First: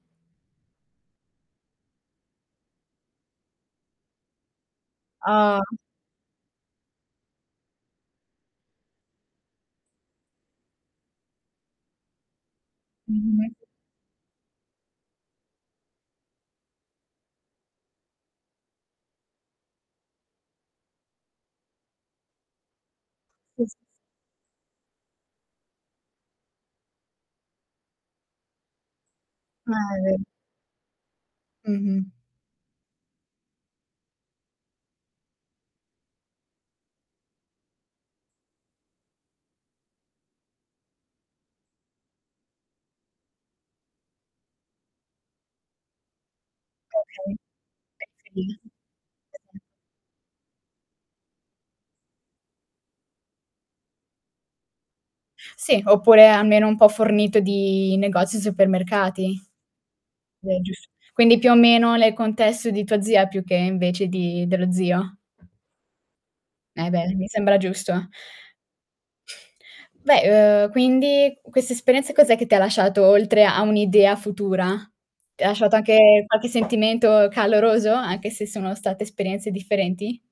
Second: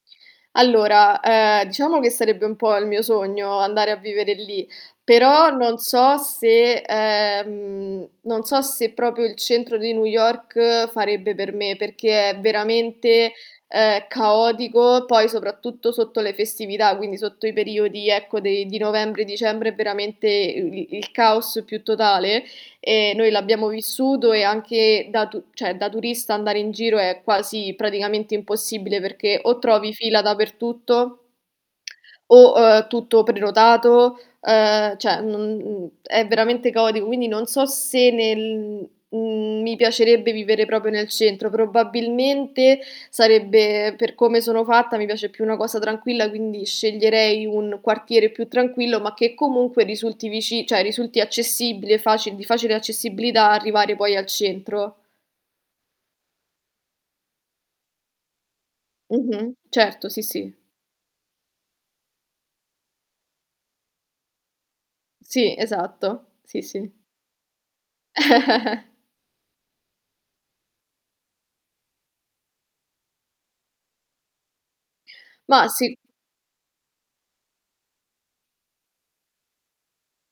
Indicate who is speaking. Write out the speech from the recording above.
Speaker 1: Allora, ehm, diciamo che sarebbe un po' il mio sogno andare a vivere lì, però
Speaker 2: Ah.
Speaker 1: non so se ehm, non se proprio il centro di New York farebbe per me, perché è veramente,
Speaker 2: Mh-mh.
Speaker 1: ehm, caotico, poi soprattutto sotto le festività, quindi sotto i periodi, ecco, de di novembre, dicembre è veramente i i il caos più totale. E noi l'abbiamo
Speaker 2: [unintelligible]
Speaker 1: vissuto e anche da tu cioè, da turista andare in giro è quasi praticamente impossibile, perché o
Speaker 2: Ah,
Speaker 1: trovi
Speaker 2: è vero.
Speaker 1: fila dappertutto
Speaker 2: Mh-mh.
Speaker 1: o, uhm, tutto prenotato, ehm, cioè non n è veramente caotico, quindi non so se nel mhmm, mi piacerebbe vivere proprio nel centro. Probabilmente sarebbe per come sono fatta, mi piace più una cosa tranquilla, quindi
Speaker 2: Eh, okay,
Speaker 1: sceglierei un quartiere più tranquillo, ma che
Speaker 2: [unintelligible]
Speaker 1: comunque risulti vici cioè, risulti accessibile faci di facile accessibilità arrivare poi al centro.
Speaker 2: Sì, oppure almeno un po' fornito di negozi e supermercati.
Speaker 1: Mh-mh. Certo, sì, sì.
Speaker 2: Beh, è giusto, quindi più o meno nel contesto di tua zia più che invece di dello zio?
Speaker 1: Sì, esatto. Sì,
Speaker 2: E
Speaker 1: sì.
Speaker 2: beh, mi sembra giusto. Beh, uhm, quindi quest'esperienza cos'è che ti ha lasciato, oltre a un'idea futura? Ti ha
Speaker 1: Ma,
Speaker 2: lasciato
Speaker 1: si
Speaker 2: anche qualche sentimento caloroso, anche se sono state esperienze differenti?